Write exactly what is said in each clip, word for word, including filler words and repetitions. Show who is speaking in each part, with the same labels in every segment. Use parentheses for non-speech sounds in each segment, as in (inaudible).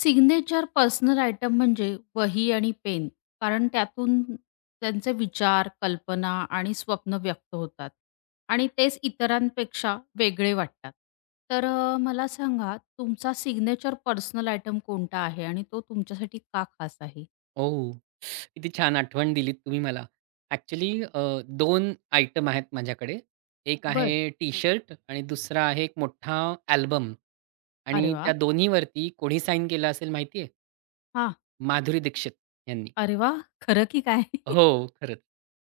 Speaker 1: Signature personal item म्हणजे वही आणि पेन, कारण त्यातून त्यांचे विचार, कल्पना आणि स्वप्न व्यक्त होतात आणि तेच इतरांपेक्षा वेगळे वाटतात. तर अ, मला सांगा तुमचा सिग्नेचर पर्सनल आयटम कोणता आहे आणि तो तुमच्यासाठी का खास आहे?
Speaker 2: ओह! किती छान आठवण दिलीत तुम्ही मला. ॲक्चुअली दोन 2 आयटम आहेत माझ्याकडे. एक आहे
Speaker 1: बरं.
Speaker 2: टी-शर्ट आणि दुसरा आहे एक मोठा अल्बम
Speaker 1: अरे
Speaker 2: आणि
Speaker 1: वाह!
Speaker 2: त्या दोन्हीवरती कोणी साइन केलं असेल माहिती आहे?
Speaker 1: हां.
Speaker 2: माधुरी दीक्षित यांनी.
Speaker 1: अरे वाह! खरं की काय? (laughs)
Speaker 2: हो, खरंच.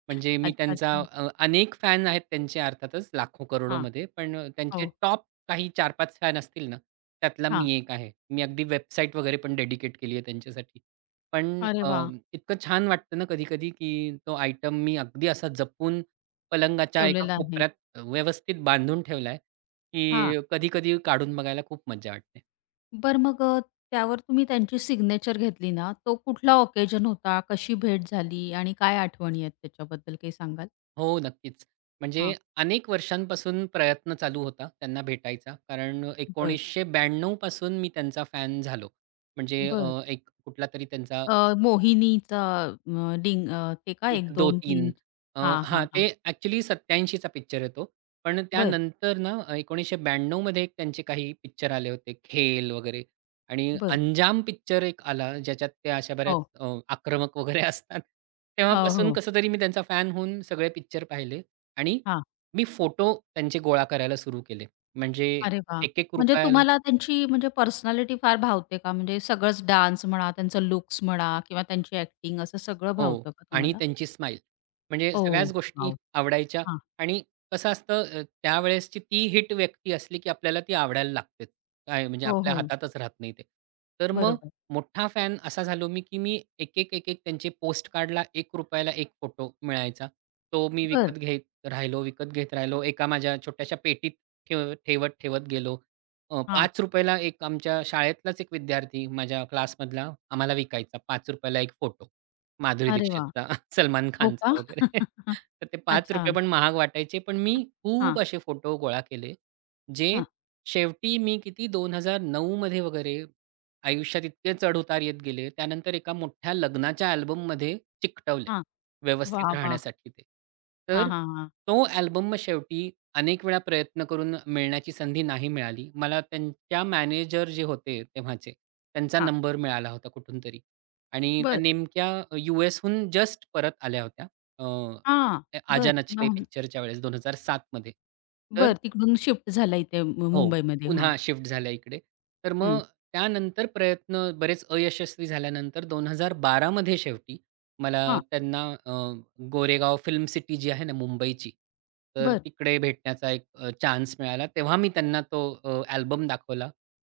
Speaker 2: म्हणजे मी
Speaker 1: अच्छा,
Speaker 2: त्यांचा
Speaker 1: अच्छा.
Speaker 2: अ, अनेक फॅन आहेत त्यांचे अर्थातच लाखो
Speaker 1: हां.
Speaker 2: करोडोमध्ये. पण अ, त्यांचे
Speaker 1: हो.
Speaker 2: टॉप काही चार पाच फॅन असतील ना, त्यातला
Speaker 1: हां.
Speaker 2: मी एक आहे. मी अगदी वेबसाईट वगैरे पण डेडिकेट केली आहे त्यांच्यासाठी. पण
Speaker 1: अरे
Speaker 2: अ,
Speaker 1: वाह!
Speaker 2: इतकं छान वाटतं ना कधी-कधी, की तो आयटम मी अगदी असा जपून पलंगाच्या एका
Speaker 1: ठेवलेलं आहे.
Speaker 2: कोपऱ्यात व्यवस्थित बांधून ठेवलाय,
Speaker 1: हां.
Speaker 2: की कधी-कधी काढून बघायला खूप मज्जा वाटते.
Speaker 1: बर मग अ, त्यावर तुम्ही त्यांची सिग्नेचर घेतली ना, तो कुठला ऑकेजन होता? कशी भेट झाली आणि काय आठवणी आहेत त्याच्याबद्दल काही सांगाल?
Speaker 2: हो, नक्कीच. म्हणजे
Speaker 1: हां.
Speaker 2: अनेक वर्षांपासून प्रयत्न चालू होता त्यांना भेटायचा. कारण
Speaker 1: बरं,
Speaker 2: एकोणीसशे ब्याण्णव पासून मी त्यांचा फॅन झालो. म्हणजे
Speaker 1: बरं.
Speaker 2: अ, एक कुठला तरी त्यांचा
Speaker 1: अ, मोहिनीचा अ, डिंग अ, ते का
Speaker 2: एक,
Speaker 1: एक,
Speaker 2: दोन,
Speaker 1: दोन,
Speaker 2: तीन
Speaker 1: तीन
Speaker 2: अ,
Speaker 1: हां,
Speaker 2: हां,
Speaker 1: हां,
Speaker 2: ते
Speaker 1: हां.
Speaker 2: ॲक्चुअली सत्त्याऐंशीचा पिक्चर आहे तो. पण
Speaker 1: बर,
Speaker 2: त्यानंतर ना, एकोणीसशे ब्याण्णव मध्ये एक त्यांचे काही पिक्चर आले होते, खेल वगैरे आणि
Speaker 1: बर,
Speaker 2: अंजाम पिक्चर एक आला, ज्याच्यात त्या अशा बऱ्याच
Speaker 1: हो.
Speaker 2: अ, आक्रमक वगैरे (laughs) असतात.
Speaker 1: हो,
Speaker 2: तेव्हापासून
Speaker 1: हो.
Speaker 2: कसं तरी मी त्यांचा फॅन होऊन सगळे पिक्चर पाहिले आणि
Speaker 1: हां.
Speaker 2: मी फोटो त्यांचे गोळा करायला सुरू केले. म्हणजे
Speaker 1: अरे वाह! म्हणजे
Speaker 2: ₹एक रुपया-₹एक रुपया
Speaker 1: तुम्हाला त्यांची म्हणजे पर्सनॅलिटी फार भावते का? म्हणजे सगळंच डान्स म्हणा, त्यांचं लुक्स म्हणा किंवा त्यांची ॲक्टिंग असं सगळं
Speaker 2: हो.
Speaker 1: भावतं का
Speaker 2: आणि
Speaker 1: तुम्हाला?
Speaker 2: त्यांची स्माईल. म्हणजे सगळ्याच
Speaker 1: ओह!
Speaker 2: गोष्टी
Speaker 1: वॉव!
Speaker 2: आवडायच्या
Speaker 1: हां.
Speaker 2: आणि कसं असतं अ, त्यावेळेसची ती हिट व्यक्ती असली, की आपल्याला ती आवडायला लागतेच. काय म्हणजे
Speaker 1: हो,
Speaker 2: आपल्या
Speaker 1: हो.
Speaker 2: हातातच राहत नाही ते. तर मग
Speaker 1: बरोबर.
Speaker 2: मोठा फॅन असा झालो मी, की मी एक-एक, एक-एक त्यांचे पोस्टकार्डला ₹एक रुपया ला एक फोटो मिळायचा. तो मी
Speaker 1: बरं.
Speaker 2: विकत घेत राहिलो, विकत घेत राहिलो. एका माझ्या छोट्याशा पेटीत ठेव ठेवत, ठेवत गेलो. अ,
Speaker 1: हां.
Speaker 2: ₹पाच रुपये ला एक आमच्या शाळेतलाच एक विद्यार्थी माझ्या क्लासमधला आम्हाला विकायचा ₹पाच रुपये ला एक फोटो. माधुरी
Speaker 1: अरे वाह!
Speaker 2: दीक्षितचा, (laughs) सलमान
Speaker 1: हो का?
Speaker 2: खानचा वगैरे. (laughs)
Speaker 1: (laughs)
Speaker 2: तर ते
Speaker 1: अच्छा.
Speaker 2: ₹पाच रुपये पण महाग वाटायचे. पण मी
Speaker 1: हां,
Speaker 2: खूप असे फोटो गोळा केले, जे
Speaker 1: हां,
Speaker 2: शेवटी मी किती दोन हजार नऊ मध्ये वगैरे आयुष्यात इतके चढ-उतार येत गेले. त्यानंतर एका मोठ्या लग्नाच्या अल्बममध्ये चिकटवले,
Speaker 1: हां. वाह!
Speaker 2: व्यवस्थित
Speaker 1: वाह!
Speaker 2: राहण्यासाठी ते.
Speaker 1: हां,
Speaker 2: तर
Speaker 1: हां, हां,
Speaker 2: तो अल्बम मग शेवटी अनेक वेळा प्रयत्न करून मिळण्याची संधी नाही मिळाली. मला त्यांच्या मॅनेजर जे होते तेव्हाचे, त्यांचा
Speaker 1: हां.
Speaker 2: नंबर मिळाला होता कुठूनतरी. आणि त्या
Speaker 1: बरं.
Speaker 2: नेमक्या यू-एसहून जस्ट परत आल्या होत्या.
Speaker 1: हां,
Speaker 2: अ, "आजा
Speaker 1: बरं.
Speaker 2: नचले"
Speaker 1: मग
Speaker 2: पिक्चरच्या वेळेस दोन हजार सात मध्ये. तर
Speaker 1: बरं तिकडून शिफ्ट झाला इथे मु
Speaker 2: हो,
Speaker 1: मुंबईमध्ये. हां,
Speaker 2: पुन्हा शिफ्ट झाल्या इकडे. तर
Speaker 1: हं.
Speaker 2: मग त्यानंतर प्रयत्न बरेच अयशस्वी झाल्यानंतर दोन हजार बारा मध्ये शेवटी मला
Speaker 1: हां,
Speaker 2: त्यांना अ, गोरेगाव फिल्म सिटी जी आहे ना मुंबईची, तर
Speaker 1: बरं.
Speaker 2: तिकडे भेटण्याचा एक चान्स मिळाला. तेव्हा मी त्यांना तो अल्बम दाखवला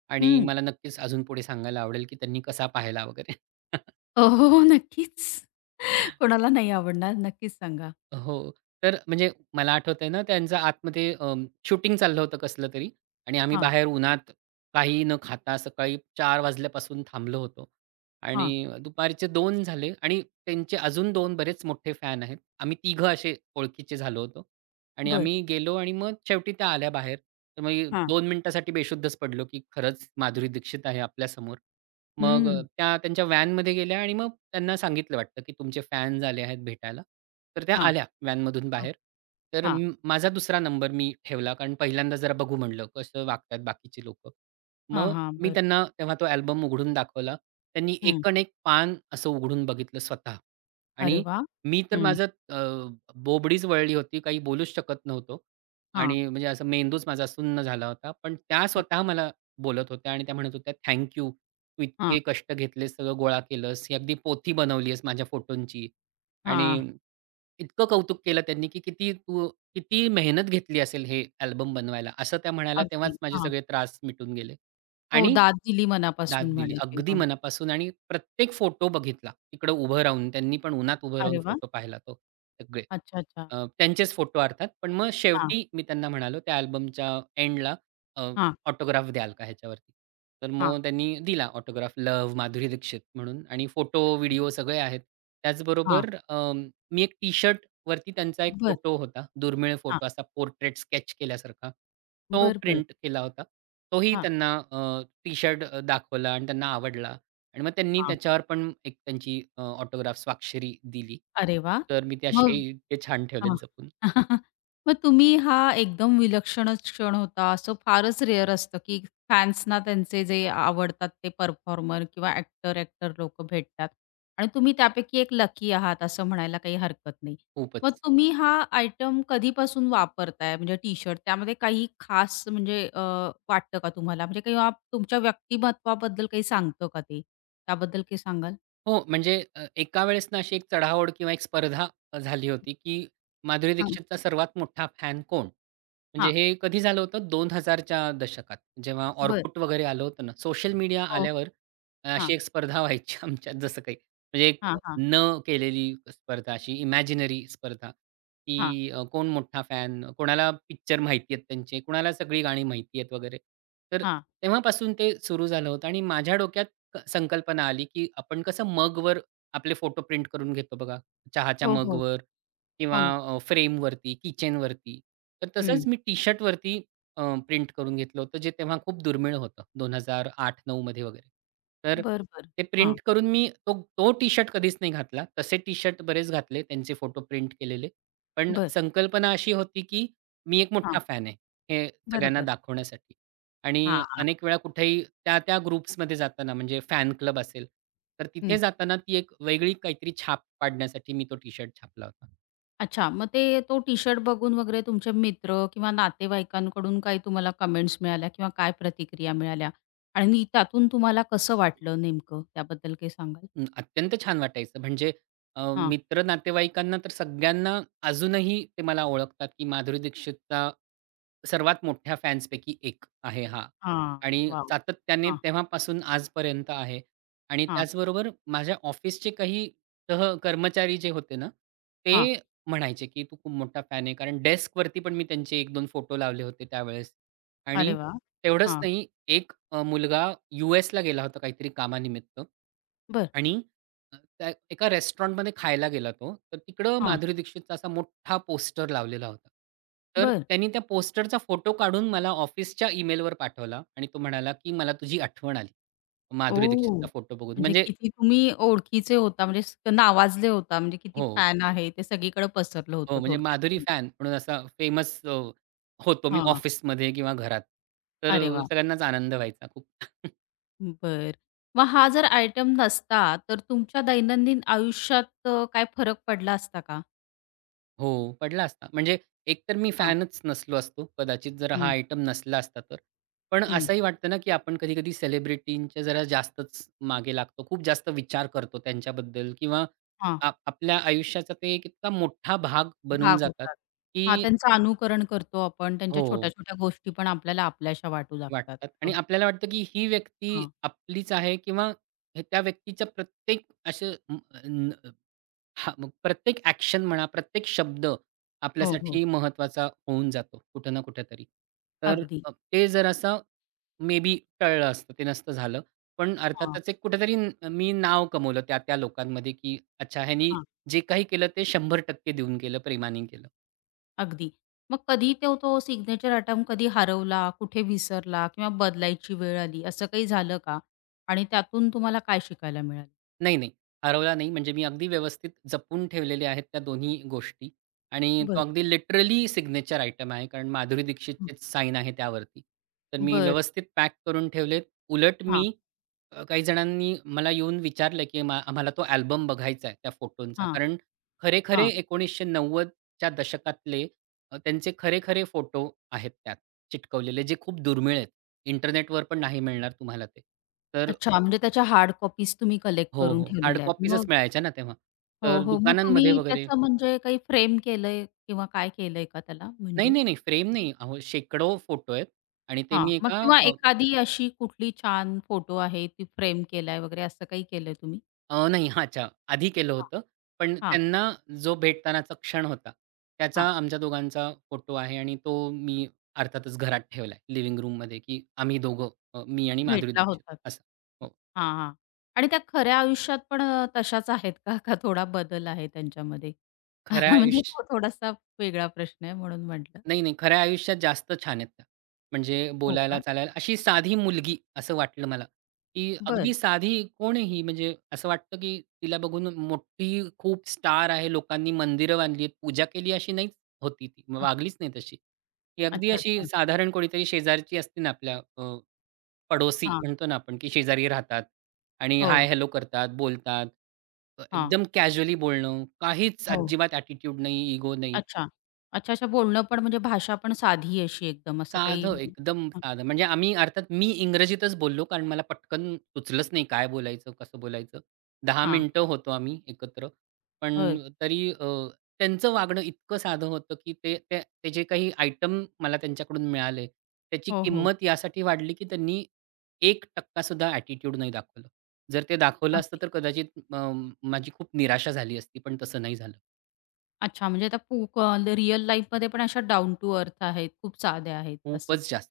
Speaker 2: आणि
Speaker 1: हं.
Speaker 2: मला नक्कीच अजून पुढे सांगायला आवडेल, की त्यांनी कसा पाहिला वगैरे.
Speaker 1: हो, हो, हो. नक्कीच. (laughs) कोणाला नाही आवडणार? नक्कीच सांगा.
Speaker 2: हो. तर म्हणजे मला आठवतंय ना, त्यांचं आतमध्ये शूटिंग चाललं होतं कसलं तरी आणि आम्ही
Speaker 1: हां,
Speaker 2: बाहेर उन्हात काहीही न खाता सकाळी चार वाजल्यापासून थांबलो होतो
Speaker 1: हां.
Speaker 2: आणि दुपारचे दोन झाले आणि त्यांचे अजून दोन बरेच मोठे फॅन आहेत. आम्ही तिघं असे ओळखीचे झालो होतो आणि
Speaker 1: बरं.
Speaker 2: आम्ही गेलो आणि मग शेवटी त्या आल्या बाहेर. तर मग
Speaker 1: हां.
Speaker 2: दोन मिनिटासाठी बेशुद्धच पडलो, की खरंच माधुरी दीक्षित आहे आपल्यासमोर. मग अ,
Speaker 1: हं.
Speaker 2: त्या त्यांच्या व्हॅनमध्ये गेल्या आणि मग त्यांना सांगितलं वाटतं, की तुमचे फॅन्स आले आहेत भेटायला. तर त्या
Speaker 1: हां,
Speaker 2: आल्या व्हॅनमधून
Speaker 1: हां,
Speaker 2: बाहेर. तर
Speaker 1: हां,
Speaker 2: म माझा दुसरा नंबर मी ठेवला कारण पहिल्यांदा जरा बघू म्हणलं कसं वागतात बाकीची लोकं.
Speaker 1: हां,
Speaker 2: मग
Speaker 1: हां.
Speaker 2: मी
Speaker 1: बरं.
Speaker 2: त्यांना तेव्हा तो अल्बम उघडून दाखवला. त्यांनी
Speaker 1: हं.
Speaker 2: एकण-एक पान असं उघडून बघितलं स्वतः
Speaker 1: अरे
Speaker 2: आणि
Speaker 1: वाह!
Speaker 2: मी तर
Speaker 1: हं.
Speaker 2: माझं अ, बोबडीच वळली होती. काही बोलूच शकत नव्हतो
Speaker 1: हां,
Speaker 2: आणि म्हणजे असा मेंदूच माझा सुन्न झाला होता. पण त्या स्वतः मला बोलत होत्या आणि त्या म्हणत होत्या, "थँक तू इतके
Speaker 1: हां,
Speaker 2: कष्ट घेतलेस, सगळं गोळा केलंस, ही अगदी पोथी बनवली माझ्या फोटोंची
Speaker 1: हां.
Speaker 2: आणि इतकं कौतुक केलं त्यांनी, की किती तू किती मेहनत घेतली असेल हे अल्बम बनवायला, असं त्या म्हणाल्या.
Speaker 1: अगदी.
Speaker 2: तेव्हाच माझे
Speaker 1: हां.
Speaker 2: सगळे त्रास मिटून गेले
Speaker 1: हो
Speaker 2: आणि
Speaker 1: दाद दिली
Speaker 2: दाद
Speaker 1: मनापासून
Speaker 2: दिली.
Speaker 1: म्हणायची.
Speaker 2: अगदी
Speaker 1: हो.
Speaker 2: मनापासून आणि प्रत्येक फोटो बघितला. तिकडं उभं राहून त्यांनी पण उन्हात उभं राहून
Speaker 1: अरे वाह!
Speaker 2: फोटो पाहिला तो सगळे.
Speaker 1: अच्छा, अच्छा.
Speaker 2: अ, त्यांचेच फोटो अर्थात. पण मग
Speaker 1: हां,
Speaker 2: शेवटी मी त्यांना म्हणालो त्या अल्बमच्या एंडला अ,
Speaker 1: हां,
Speaker 2: ऑटोग्राफ द्याल का ह्याच्यावरती? तर
Speaker 1: हां.
Speaker 2: मग त्यांनी दिला ऑटोग्राफ लव्ह, माधुरी दीक्षित म्हणून आणि फोटो,
Speaker 1: अच्छा.
Speaker 2: व्हिडिओ सगळे आहेत.
Speaker 1: हां.
Speaker 2: त्याचबरोबर अं, मी एक टी-शर्टवरती त्यांचा एक
Speaker 1: बरं.
Speaker 2: फोटो होता. दुर्मिळ
Speaker 1: हां.
Speaker 2: फोटो असा पोर्ट्रेट स्केच केल्यासारखा. तो
Speaker 1: बरं, बरं.
Speaker 2: प्रिंट केला होता. तोही
Speaker 1: हां,
Speaker 2: त्यांना टी-शर्ट अ, दाखवला आणि त्यांना आवडला आणि मग त्यांनी
Speaker 1: हां.
Speaker 2: त्याच्यावर पण एक त्यांची अ, ऑटोग्राफ स्वाक्षरी दिली.
Speaker 1: अरे वाह!
Speaker 2: तर मी ते
Speaker 1: मग
Speaker 2: असे ते छान ठेवलेत
Speaker 1: हां.
Speaker 2: जपून.
Speaker 1: (laughs) मग तुम्ही हा एकदम विलक्षणच क्षण होता, असं फारच रेअर असतं, की फॅन्सना त्यांचे जे आवडतात ते परफॉर्मर किंवा ॲक्टर, ॲक्टर लोकं भेटतात आणि तुम्ही त्यापैकी एक लकी आहात असं म्हणायला काही हरकत नाही. मग
Speaker 2: खूपच.
Speaker 1: तुम्ही हा आयटम कधीपासून वापरताय म्हणजे टी-शर्ट त्यामध्ये काही खास म्हणजे अ, वाटतं का तुम्हाला? म्हणजे किंवा तुमच्या व्यक्तिमत्त्वाबद्दल काही सांगतं का ते? त्याबद्दल काही सांगाल?
Speaker 2: हो, म्हणजे अ, एका वेळेस ना अशी एक चढाओढ किंवा एक स्पर्धा अ, झाली होती, की माधुरी
Speaker 1: हां.
Speaker 2: दीक्षितचा सर्वात मोठा फॅन कोण? म्हणजे
Speaker 1: हां.
Speaker 2: हे कधी झालं होतं दोन हजार च्या दशकात जेव्हा
Speaker 1: बरं.
Speaker 2: Orkut वगैरे आलं होतं ना, सोशल मीडिया
Speaker 1: हो,
Speaker 2: आल्यावर
Speaker 1: हो.
Speaker 2: अ,
Speaker 1: हां,
Speaker 2: अशी एक स्पर्धा व्हायची (laughs) आमच्यात जसं काही. म्हणजे एक
Speaker 1: हां, हां,
Speaker 2: न केलेली स्पर्धा अशी इमॅजिनरी स्पर्धा,
Speaker 1: हां,
Speaker 2: की अ, कोण मोठा फॅन, कोणाला पिक्चर माहिती आहेत त्यांचे, कोणाला सगळी गाणी माहिती आहेत वगैरे. तर
Speaker 1: हां.
Speaker 2: तेव्हापासून ते सुरू झालं होतं आणि माझ्या डोक्यात क संकल्पना आली, की आपण कसं मगवर आपले फोटो प्रिंट करून घेतो बघा, चहाच्या
Speaker 1: हो, हो.
Speaker 2: मगवर
Speaker 1: हो ना.
Speaker 2: किंवा फ्रेमवरती, किचनवरती. तर तसंच
Speaker 1: हं.
Speaker 2: मी टी-शर्टवरती प्रिंट करून घेतलं होतं, जे तेव्हा खूप दुर्मिळ होतं दोन हजार आठ-नऊ मध्ये वगैरे. तर
Speaker 1: बरं, बरं.
Speaker 2: ते
Speaker 1: हां.
Speaker 2: प्रिंट करून मी तो तो टी-शर्ट कधीच नाही घातला. तसे टी-शर्ट बरेच घातले, त्यांचे फोटो प्रिंट केलेले. पण
Speaker 1: बरं.
Speaker 2: संकल्पना अशी होती, की मी एक
Speaker 1: हां.
Speaker 2: मोठा फॅन आहे, हे सगळ्यांना
Speaker 1: बरोबर.
Speaker 2: दाखवण्यासाठी. आणि
Speaker 1: हां, हां.
Speaker 2: अनेक वेळा कुठेही त्या-त्या ग्रुप्समध्ये जाताना म्हणजे फॅन क्लब असेल, तर तिथे
Speaker 1: हं.
Speaker 2: जाताना ती एक वेगळी काहीतरी छाप पाडण्यासाठी मी तो टी-शर्ट छापला होता.
Speaker 1: अच्छा मग ते तो टी-शर्ट बघून वगैरे तुमचे मित्र किंवा नातेवाईकांकडून काही तुम्हाला कमेंट्स मिळाल्या किंवा काय प्रतिक्रिया मिळाल्या? आणि त्यातून तुम्हाला कसं वाटलं नेमकं? त्याबद्दल काही सांगाल?
Speaker 2: अं, अत्यंत छान वाटायचं. म्हणजे अ,
Speaker 1: हां.
Speaker 2: मित्र नातेवाईकांना तर सगळ्यांना अजूनही ते मला ओळखतात, की माधुरी दीक्षितचा सर्वात मोठ्या फॅन्सपैकी एक आहे हा.
Speaker 1: हां.
Speaker 2: आणि
Speaker 1: वॉव!
Speaker 2: सातत्याने
Speaker 1: हां,
Speaker 2: तेव्हापासून आजपर्यंत आहे. आणि
Speaker 1: हां,
Speaker 2: त्याचबरोबर माझ्या ऑफिसचे काही सह कर्मचारी जे होते ना, ते
Speaker 1: हां.
Speaker 2: म्हणायचे, की "तू खूप मोठा फॅन आहे." कारण डेस्कवरती पण मी त्यांचे एक दोन फोटो लावले होते त्यावेळेस. आणि
Speaker 1: अरे वाह!
Speaker 2: तेवढंच
Speaker 1: हां.
Speaker 2: नाही, एक अ, मुलगा यू-एसला गेला होता काहीतरी कामानिमित्त
Speaker 1: बरं.
Speaker 2: आणि अ, त्या एका रेस्टॉरंटमध्ये खायला गेला तो. तर तिकडं
Speaker 1: हां.
Speaker 2: माधुरी दीक्षितचा असा मोठा पोस्टर लावलेला होता. तर
Speaker 1: बरं.
Speaker 2: त्यांनी त्या पोस्टरचा फोटो काढून मला ऑफिसच्या ईमेलवर पाठवला आणि तो म्हणाला, की "मला तुझी आठवण आली, माधुरी
Speaker 1: ओह!
Speaker 2: दीक्षितचा फोटो बघून."
Speaker 1: म्हणजे
Speaker 2: म्हणजे
Speaker 1: किती तुम्ही ओळखीचे होता म्हणजे नावाजले होता म्हणजे किती
Speaker 2: हो,
Speaker 1: फॅन आहे ते सगळीकडे पसरलं
Speaker 2: हो.
Speaker 1: होतं
Speaker 2: म्हणजे माधुरी
Speaker 1: थोडक्यात.
Speaker 2: फॅन म्हणून असा फेमस होतो मी
Speaker 1: हां.
Speaker 2: ऑफिसमध्ये किंवा घरात. तर
Speaker 1: अरे
Speaker 2: अ,
Speaker 1: वाह!
Speaker 2: सगळ्यांनाच आनंद व्हायचा खूप.
Speaker 1: बर, मग हा जर आयटम नसता, तर तुमच्या दैनंदिन आयुष्यात अ, काय फरक पडला असता का?
Speaker 2: हो, पडला असता. म्हणजे एकतर मी
Speaker 1: हां.
Speaker 2: फॅनच नसलो असतो कदाचित जर हा
Speaker 1: हं,
Speaker 2: आयटम नसला असता तर. पण
Speaker 1: हं.
Speaker 2: असंही वाटतं ना, की आपण कधी-कधी सेलिब्रिटींच्या जरा जास्तच मागे लागतो. खूप जास्त विचार करतो त्यांच्याबद्दल किंवा
Speaker 1: हां.
Speaker 2: आप आपल्या आयुष्याचा ते एक इतका मोठा भाग बनून
Speaker 1: भाग
Speaker 2: जातात,
Speaker 1: होतात. हां,
Speaker 2: की
Speaker 1: त्यांचं अनुकरण करतो आपण. त्यांच्या
Speaker 2: हो,
Speaker 1: छोट्या-छोट्या गोष्टी पण आपल्याला आपल्याशा वाटू लागतात.
Speaker 2: वाटतात आणि
Speaker 1: हो.
Speaker 2: आपल्याला वाटतं, की ही व्यक्ती
Speaker 1: हां.
Speaker 2: आपलीच आहे किंवा हे त्या व्यक्तीच्या प्रत्येक असे हां, मग प्रत्येक ॲक्शन म्हणा, प्रत्येक शब्द
Speaker 1: हो, हो.
Speaker 2: आपल्यासाठी महत्वाचा होऊन जातो कुठं ना कुठेतरी. तर
Speaker 1: अगदी.
Speaker 2: अ, ते जरासं मे बी टळलं असतं, ते नसतं झालं. पण
Speaker 1: हां,
Speaker 2: अर्थातच एक कुठेतरी न मी नाव कमवलं त्या-त्या लोकांमध्ये, की अच्छा ह्यानी
Speaker 1: हां.
Speaker 2: जे काही केलं ते शंभर टक्के देऊन केलं, प्रेमाने केलं.
Speaker 1: अगदी. मग कधी तो तो सिग्नेचर आयटम कधी हरवला, कुठे विसरला किंवा बदलायची वेळ आली, असं काही झालं का? आणि त्यातून तुम्हाला काय शिकायला मिळालं?
Speaker 2: नाही, नाही. हरवला नाही. म्हणजे मी अगदी व्यवस्थित जपून ठेवलेल्या आहेत त्या दोन्ही गोष्टी आणि तो
Speaker 1: बरं.
Speaker 2: अगदी लिटरली सिग्नेचर आयटम आहे. कारण माधुरी
Speaker 1: हं.
Speaker 2: दीक्षितचीच साईन आहे त्यावरती. तर मी
Speaker 1: बरं.
Speaker 2: व्यवस्थित पॅक करून ठेवलेत. उलट
Speaker 1: हां,
Speaker 2: मी अ, काही जणांनी मला येऊन विचारलं, की "आम्हा आम्हाला तो अल्बम बघायचा आहे त्या फोटोंचा."
Speaker 1: हां,
Speaker 2: कारण खरे-खरे
Speaker 1: हां.
Speaker 2: एकोणीसशे नव्वद च्या दशकातले अ, त्यांचे खरे-खरे फोटो आहेत त्यात चिटकवलेले, जे खूप दुर्मिळ आहेत. इंटरनेटवर पण नाही मिळणार तुम्हाला ते. तर
Speaker 1: अच्छा, म्हणजे त्याच्या हार्ड कॉपीज तुम्ही कलेक्ट
Speaker 2: हो,
Speaker 1: करून
Speaker 2: हो. हार्ड
Speaker 1: ठेवलेल्या आहेत.
Speaker 2: कॉपीजच
Speaker 1: मग
Speaker 2: मिळायच्या ना तेव्हा.
Speaker 1: हो,
Speaker 2: तर
Speaker 1: हो. मग
Speaker 2: दुकानांमध्ये
Speaker 1: तुम्ही
Speaker 2: वगैरे
Speaker 1: त्याचं म्हणजे काही फ्रेम केलंय किंवा काय केलंय का त्याला
Speaker 2: नाही,
Speaker 1: म्हणजे?
Speaker 2: नाही, नाही. फ्रेम
Speaker 1: तसं.
Speaker 2: नाही. अहो, शेकडो फोटो आहेत आणि ते
Speaker 1: हां,
Speaker 2: मी
Speaker 1: मग
Speaker 2: एका
Speaker 1: किंवा
Speaker 2: अ,
Speaker 1: एखादी अशी कुठली छान फोटो आहे ती फ्रेम केलाय वगैरे असं काही केलंय तुम्ही?
Speaker 2: अ, नाही हा, अच्छा, आधी केलं
Speaker 1: हां,
Speaker 2: होतं. पण
Speaker 1: हां,
Speaker 2: त्यांना जो भेटतानाचा क्षण होता, त्याचा
Speaker 1: हां.
Speaker 2: आमच्या दोघांचा फोटो आहे आणि तो मी अर्थातच घरात ठेवलाय लिव्हिंग रूममध्ये, की आम्ही दोघं अ, मी आणि माधुरी
Speaker 1: भेटला
Speaker 2: दीक्षित
Speaker 1: होतात.
Speaker 2: असं. हो.
Speaker 1: हां, हां. आणि त्या खऱ्या आयुष्यात पण अ, तशाच आहेत का? का थोडा बदल आहे त्यांच्यामध्ये?
Speaker 2: खऱ्या
Speaker 1: (laughs) म्हणजे
Speaker 2: आयुष्य
Speaker 1: तो थोडासा वेगळा प्रश्न आहे म्हणून म्हटलं.
Speaker 2: नाही, नाही. खऱ्या आयुष्यात जास्त छान आहेत त्या. म्हणजे
Speaker 1: हो
Speaker 2: बोलायला,
Speaker 1: का?
Speaker 2: चालायला अशी साधी मुलगी असं वाटलं मला, की
Speaker 1: बरं.
Speaker 2: अगदी साधी कोणीही म्हणजे असं वाटतं, की तिला बघून मोठी खूप स्टार आहे, लोकांनी मंदिरं बांधली आहेत, पूजा केली अशी नाहीच होती ती, म
Speaker 1: हां.
Speaker 2: वागलीच नाही तशी. ती अगदी
Speaker 1: अच्छा,
Speaker 2: अशी
Speaker 1: अच्छा.
Speaker 2: साधारण कोणीतरी शेजारची असते ना आपल्या अ, पडोसी
Speaker 1: हां.
Speaker 2: म्हणतो ना आपण, की शेजारी राहतात आणि हाय,
Speaker 1: हो.
Speaker 2: हॅलो करतात, बोलतात. अ, एकदम कॅज्युअली बोलणं, काहीच
Speaker 1: हो.
Speaker 2: अजिबात ॲटिट्यूड नाही, इगो नाही.
Speaker 1: अच्छा. अच्छा, अच्छा. बोलणं पण म्हणजे भाषा पण साधी अशी एकदम असं काही
Speaker 2: साधं,
Speaker 1: हं.
Speaker 2: एकदम
Speaker 1: हां,
Speaker 2: साधं. म्हणजे आम्ही अर्थात मी इंग्रजीतच बोललो, कारण मला पटकन सुचलंच नाही काय बोलायचं, कसं बोलायचं. दहा
Speaker 1: हां.
Speaker 2: मिनिटं होतो आम्ही एकत्र. पण
Speaker 1: बरं.
Speaker 2: तरी अ, त्यांचं वागणं इतकं साधं होतं, की ते ते ते जे काही आयटम मला त्यांच्याकडून मिळाले, त्याची
Speaker 1: हो, हो.
Speaker 2: किंमत यासाठी वाढली, की त्यांनी एक टक्का सुद्धा ॲटिट्यूड नाही दाखवलं. जर ते दाखवलं असतं,
Speaker 1: अगदी.
Speaker 2: तर कदाचित अ, माझी खूप निराशा झाली असती, पण तसं नाही झालं.
Speaker 1: अच्छा म्हणजे त्या पू क रिअल लाईफमध्ये पण अशा डाउन टू अर्थ आहेत, खूप साध्या आहेत असं.
Speaker 2: खूपच जास्त.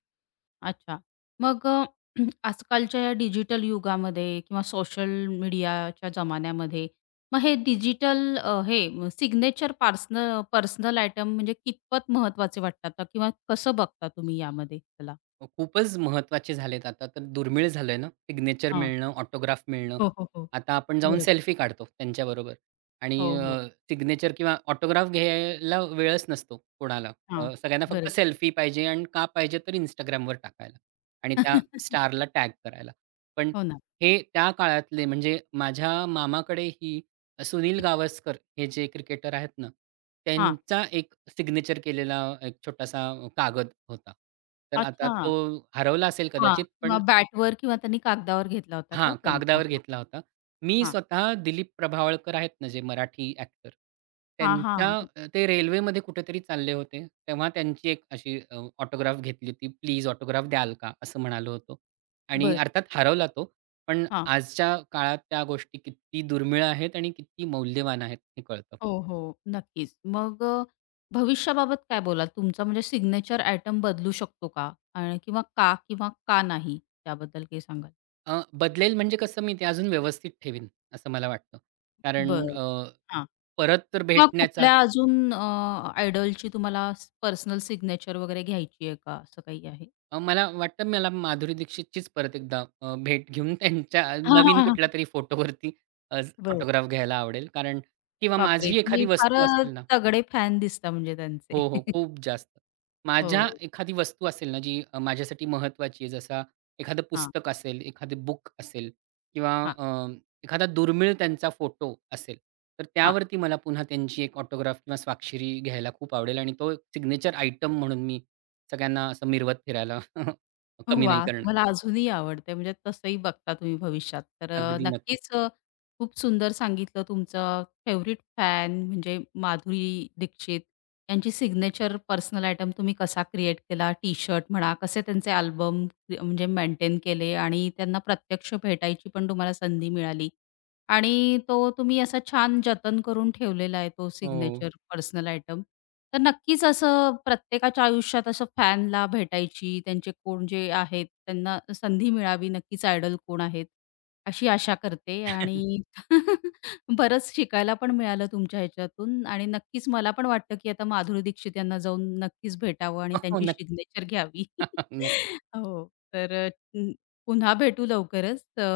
Speaker 1: अच्छा. मग अ, (clears throat) आजकालच्या या डिजिटल युगामध्ये किंवा सोशल मीडियाच्या जमान्यामध्ये मग हे डिजिटल हे सिग्नेचर पार्सनल पर्सनल आयटम म्हणजे कितपत महत्वाचे वाटतात किंवा कसं बघता तुम्ही यामध्ये त्याला?
Speaker 2: खूपच महत्त्वाचे झालेत आता तर दुर्मिळ झालंय ना, सिग्नेचर
Speaker 1: हां.
Speaker 2: मिळणं, ऑटोग्राफ मिळणं.
Speaker 1: हो, हो, हो.
Speaker 2: आता आपण जाऊन
Speaker 1: बरोबर.
Speaker 2: सेल्फी काढतो त्यांच्याबरोबर आणि
Speaker 1: हो, हो.
Speaker 2: सिग्नेचर किंवा ऑटोग्राफ घ्यायला वेळच नसतो कोणाला.
Speaker 1: हां,
Speaker 2: अ, सगळ्यांना फक्त
Speaker 1: बरोबर.
Speaker 2: सेल्फी पाहिजे आणि का पाहिजे तर Instagramवर टाकायला आणि त्या
Speaker 1: (laughs)
Speaker 2: स्टारला टॅग करायला. पण
Speaker 1: हो ना.
Speaker 2: हे त्या काळातले म्हणजे माझ्या मामाकडे ही सुनील गावस्कर हे जे क्रिकेटर आहेत ना,
Speaker 1: हां,
Speaker 2: त्यांचा एक सिग्नेचर केलेला एक छोटासा कागद होता. तर आता
Speaker 1: अच्छा.
Speaker 2: तो हरवला असेल
Speaker 1: हां,
Speaker 2: कदाचित, पण
Speaker 1: किंवा बॅटवर किंवा त्यांनी कागदावर घेतला होता
Speaker 2: हां,
Speaker 1: का त्यांचा?
Speaker 2: कागदावर घेतला होता. मी
Speaker 1: हां,
Speaker 2: स्वतः दिलीप प्रभावळकर आहेत ना, जे मराठी ॲक्टर,
Speaker 1: हां,
Speaker 2: त्यांचा
Speaker 1: हां, हां.
Speaker 2: अ, ते रेल्वेमध्ये कुठेतरी चालले होते. तेव्हा त्यांची एक अशी अ, ऑटोग्राफ घेतली होती. "प्लीज ऑटोग्राफ द्याल का?" असं म्हणालो होतो. आणि
Speaker 1: बरं.
Speaker 2: अर्थात हरवला तो. पण
Speaker 1: हां.
Speaker 2: आजच्या काळात त्या गोष्टी किती दुर्मिळ आहेत आणि किती मौल्यवान आहेत हे कळतं.
Speaker 1: हो, हो. नक्कीच. मग अ, भविष्याबाबत काय बोलाल? तुमचा म्हणजे सिग्नेचर आयटम बदलू शकतो का? आणि किंवा का किंवा का नाही? त्याबद्दल काही सांगाल?
Speaker 2: अ, बदलेल म्हणजे कसं मी ते अजून व्यवस्थित ठेवीन, असं मला वाटतं. कारण
Speaker 1: बरं.
Speaker 2: अ,
Speaker 1: हां.
Speaker 2: परत तर
Speaker 1: किंवा
Speaker 2: भेटण्याचा
Speaker 1: कुठल्या अजून अ, आयडॉलची तुम्हाला पर्सनल सिग्नेचर वगैरे घ्यायची आहे का? असं काही आहे?
Speaker 2: अ, मला वाटतं मला माधुरी दीक्षितचीच परत एकदा अ, भेट घेऊन (laughs) त्यांच्या नवीन
Speaker 1: (laughs) हां,
Speaker 2: कुठल्या तरी फोटोवरती अ, फोटोग्राफ घ्यायला आवडेल. कारण किंवा
Speaker 1: बापरे!
Speaker 2: माझी एखादी
Speaker 1: तुम्ही
Speaker 2: वस्तू असेल
Speaker 1: फारच
Speaker 2: ना
Speaker 1: तगडे फॅन दिसता म्हणजे त्यांचे.
Speaker 2: हो, हो.
Speaker 1: (laughs)
Speaker 2: खूप जास्त. माझ्या
Speaker 1: हो.
Speaker 2: एखादी वस्तू असेल ना, जी अ, माझ्यासाठी महत्त्वाची आहे, जसा एखादं
Speaker 1: हां,
Speaker 2: पुस्तक असेल, एखादं बुक असेल किंवा
Speaker 1: हां,
Speaker 2: अ, एखादा दुर्मिळ त्यांचा फोटो असेल, तर
Speaker 1: हां.
Speaker 2: त्यावरती मला पुन्हा त्यांची एक ऑटोग्राफ किंवा स्वाक्षरी घ्यायला खूप आवडेल आणि तो एक सिग्नेचर आयटम म्हणून मी सगळ्यांना असं मिरवत फिरायला (laughs) कमी नाही
Speaker 1: वाह!
Speaker 2: करणार.
Speaker 1: तुम्हाला अजूनही आवडते म्हणजे तसंही बघता तुम्ही भविष्यात. तर अ,
Speaker 2: अगदी नक्कीच.
Speaker 1: नक्कीच अ, खूप सुंदर सांगितलं तुमचं फेव्हरेट फॅन म्हणजे माधुरी दीक्षित यांची सिग्नेचर पर्सनल आयटम तुम्ही कसा क्रिएट केला, टी-शर्ट म्हणा, कसे त्यांचे अल्बम म्हणजे मेंटेन केले आणि त्यांना प्रत्यक्ष भेटायची पण तुम्हाला संधी मिळाली आणि तो तुम्ही असा छान जतन करून ठेवलेला आहे तो
Speaker 2: हो.
Speaker 1: Signature personal item. तर नक्कीच असं प्रत्येकाच्या आयुष्यात असं फॅनला भेटायची, त्यांचे कोण जे आहेत त्यांना संधी मिळावी, नक्कीच आयडॉल कोण आहेत, अशी आशा करते आणि (laughs) बरंच शिकायला पण मिळालं तुमच्या ह्याच्यातून आणि नक्कीच मला पण वाटतं, की आता माधुरी दीक्षित यांना जाऊन नक्कीच भेटावं आणि
Speaker 2: (laughs) हो,
Speaker 1: त्यांची
Speaker 2: नक्की.
Speaker 1: सिग्नेचर घ्यावी.
Speaker 2: (laughs) नक्की.
Speaker 1: (laughs) हो, तर अ, पुन्हा भेटू लवकरच. अ,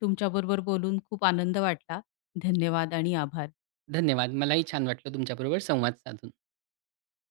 Speaker 1: तुमच्याबरोबर बोलून खूप आनंद वाटला. धन्यवाद आणि आभार.
Speaker 2: धन्यवाद. मलाही छान वाटलं तुमच्याबरोबर संवाद साधून.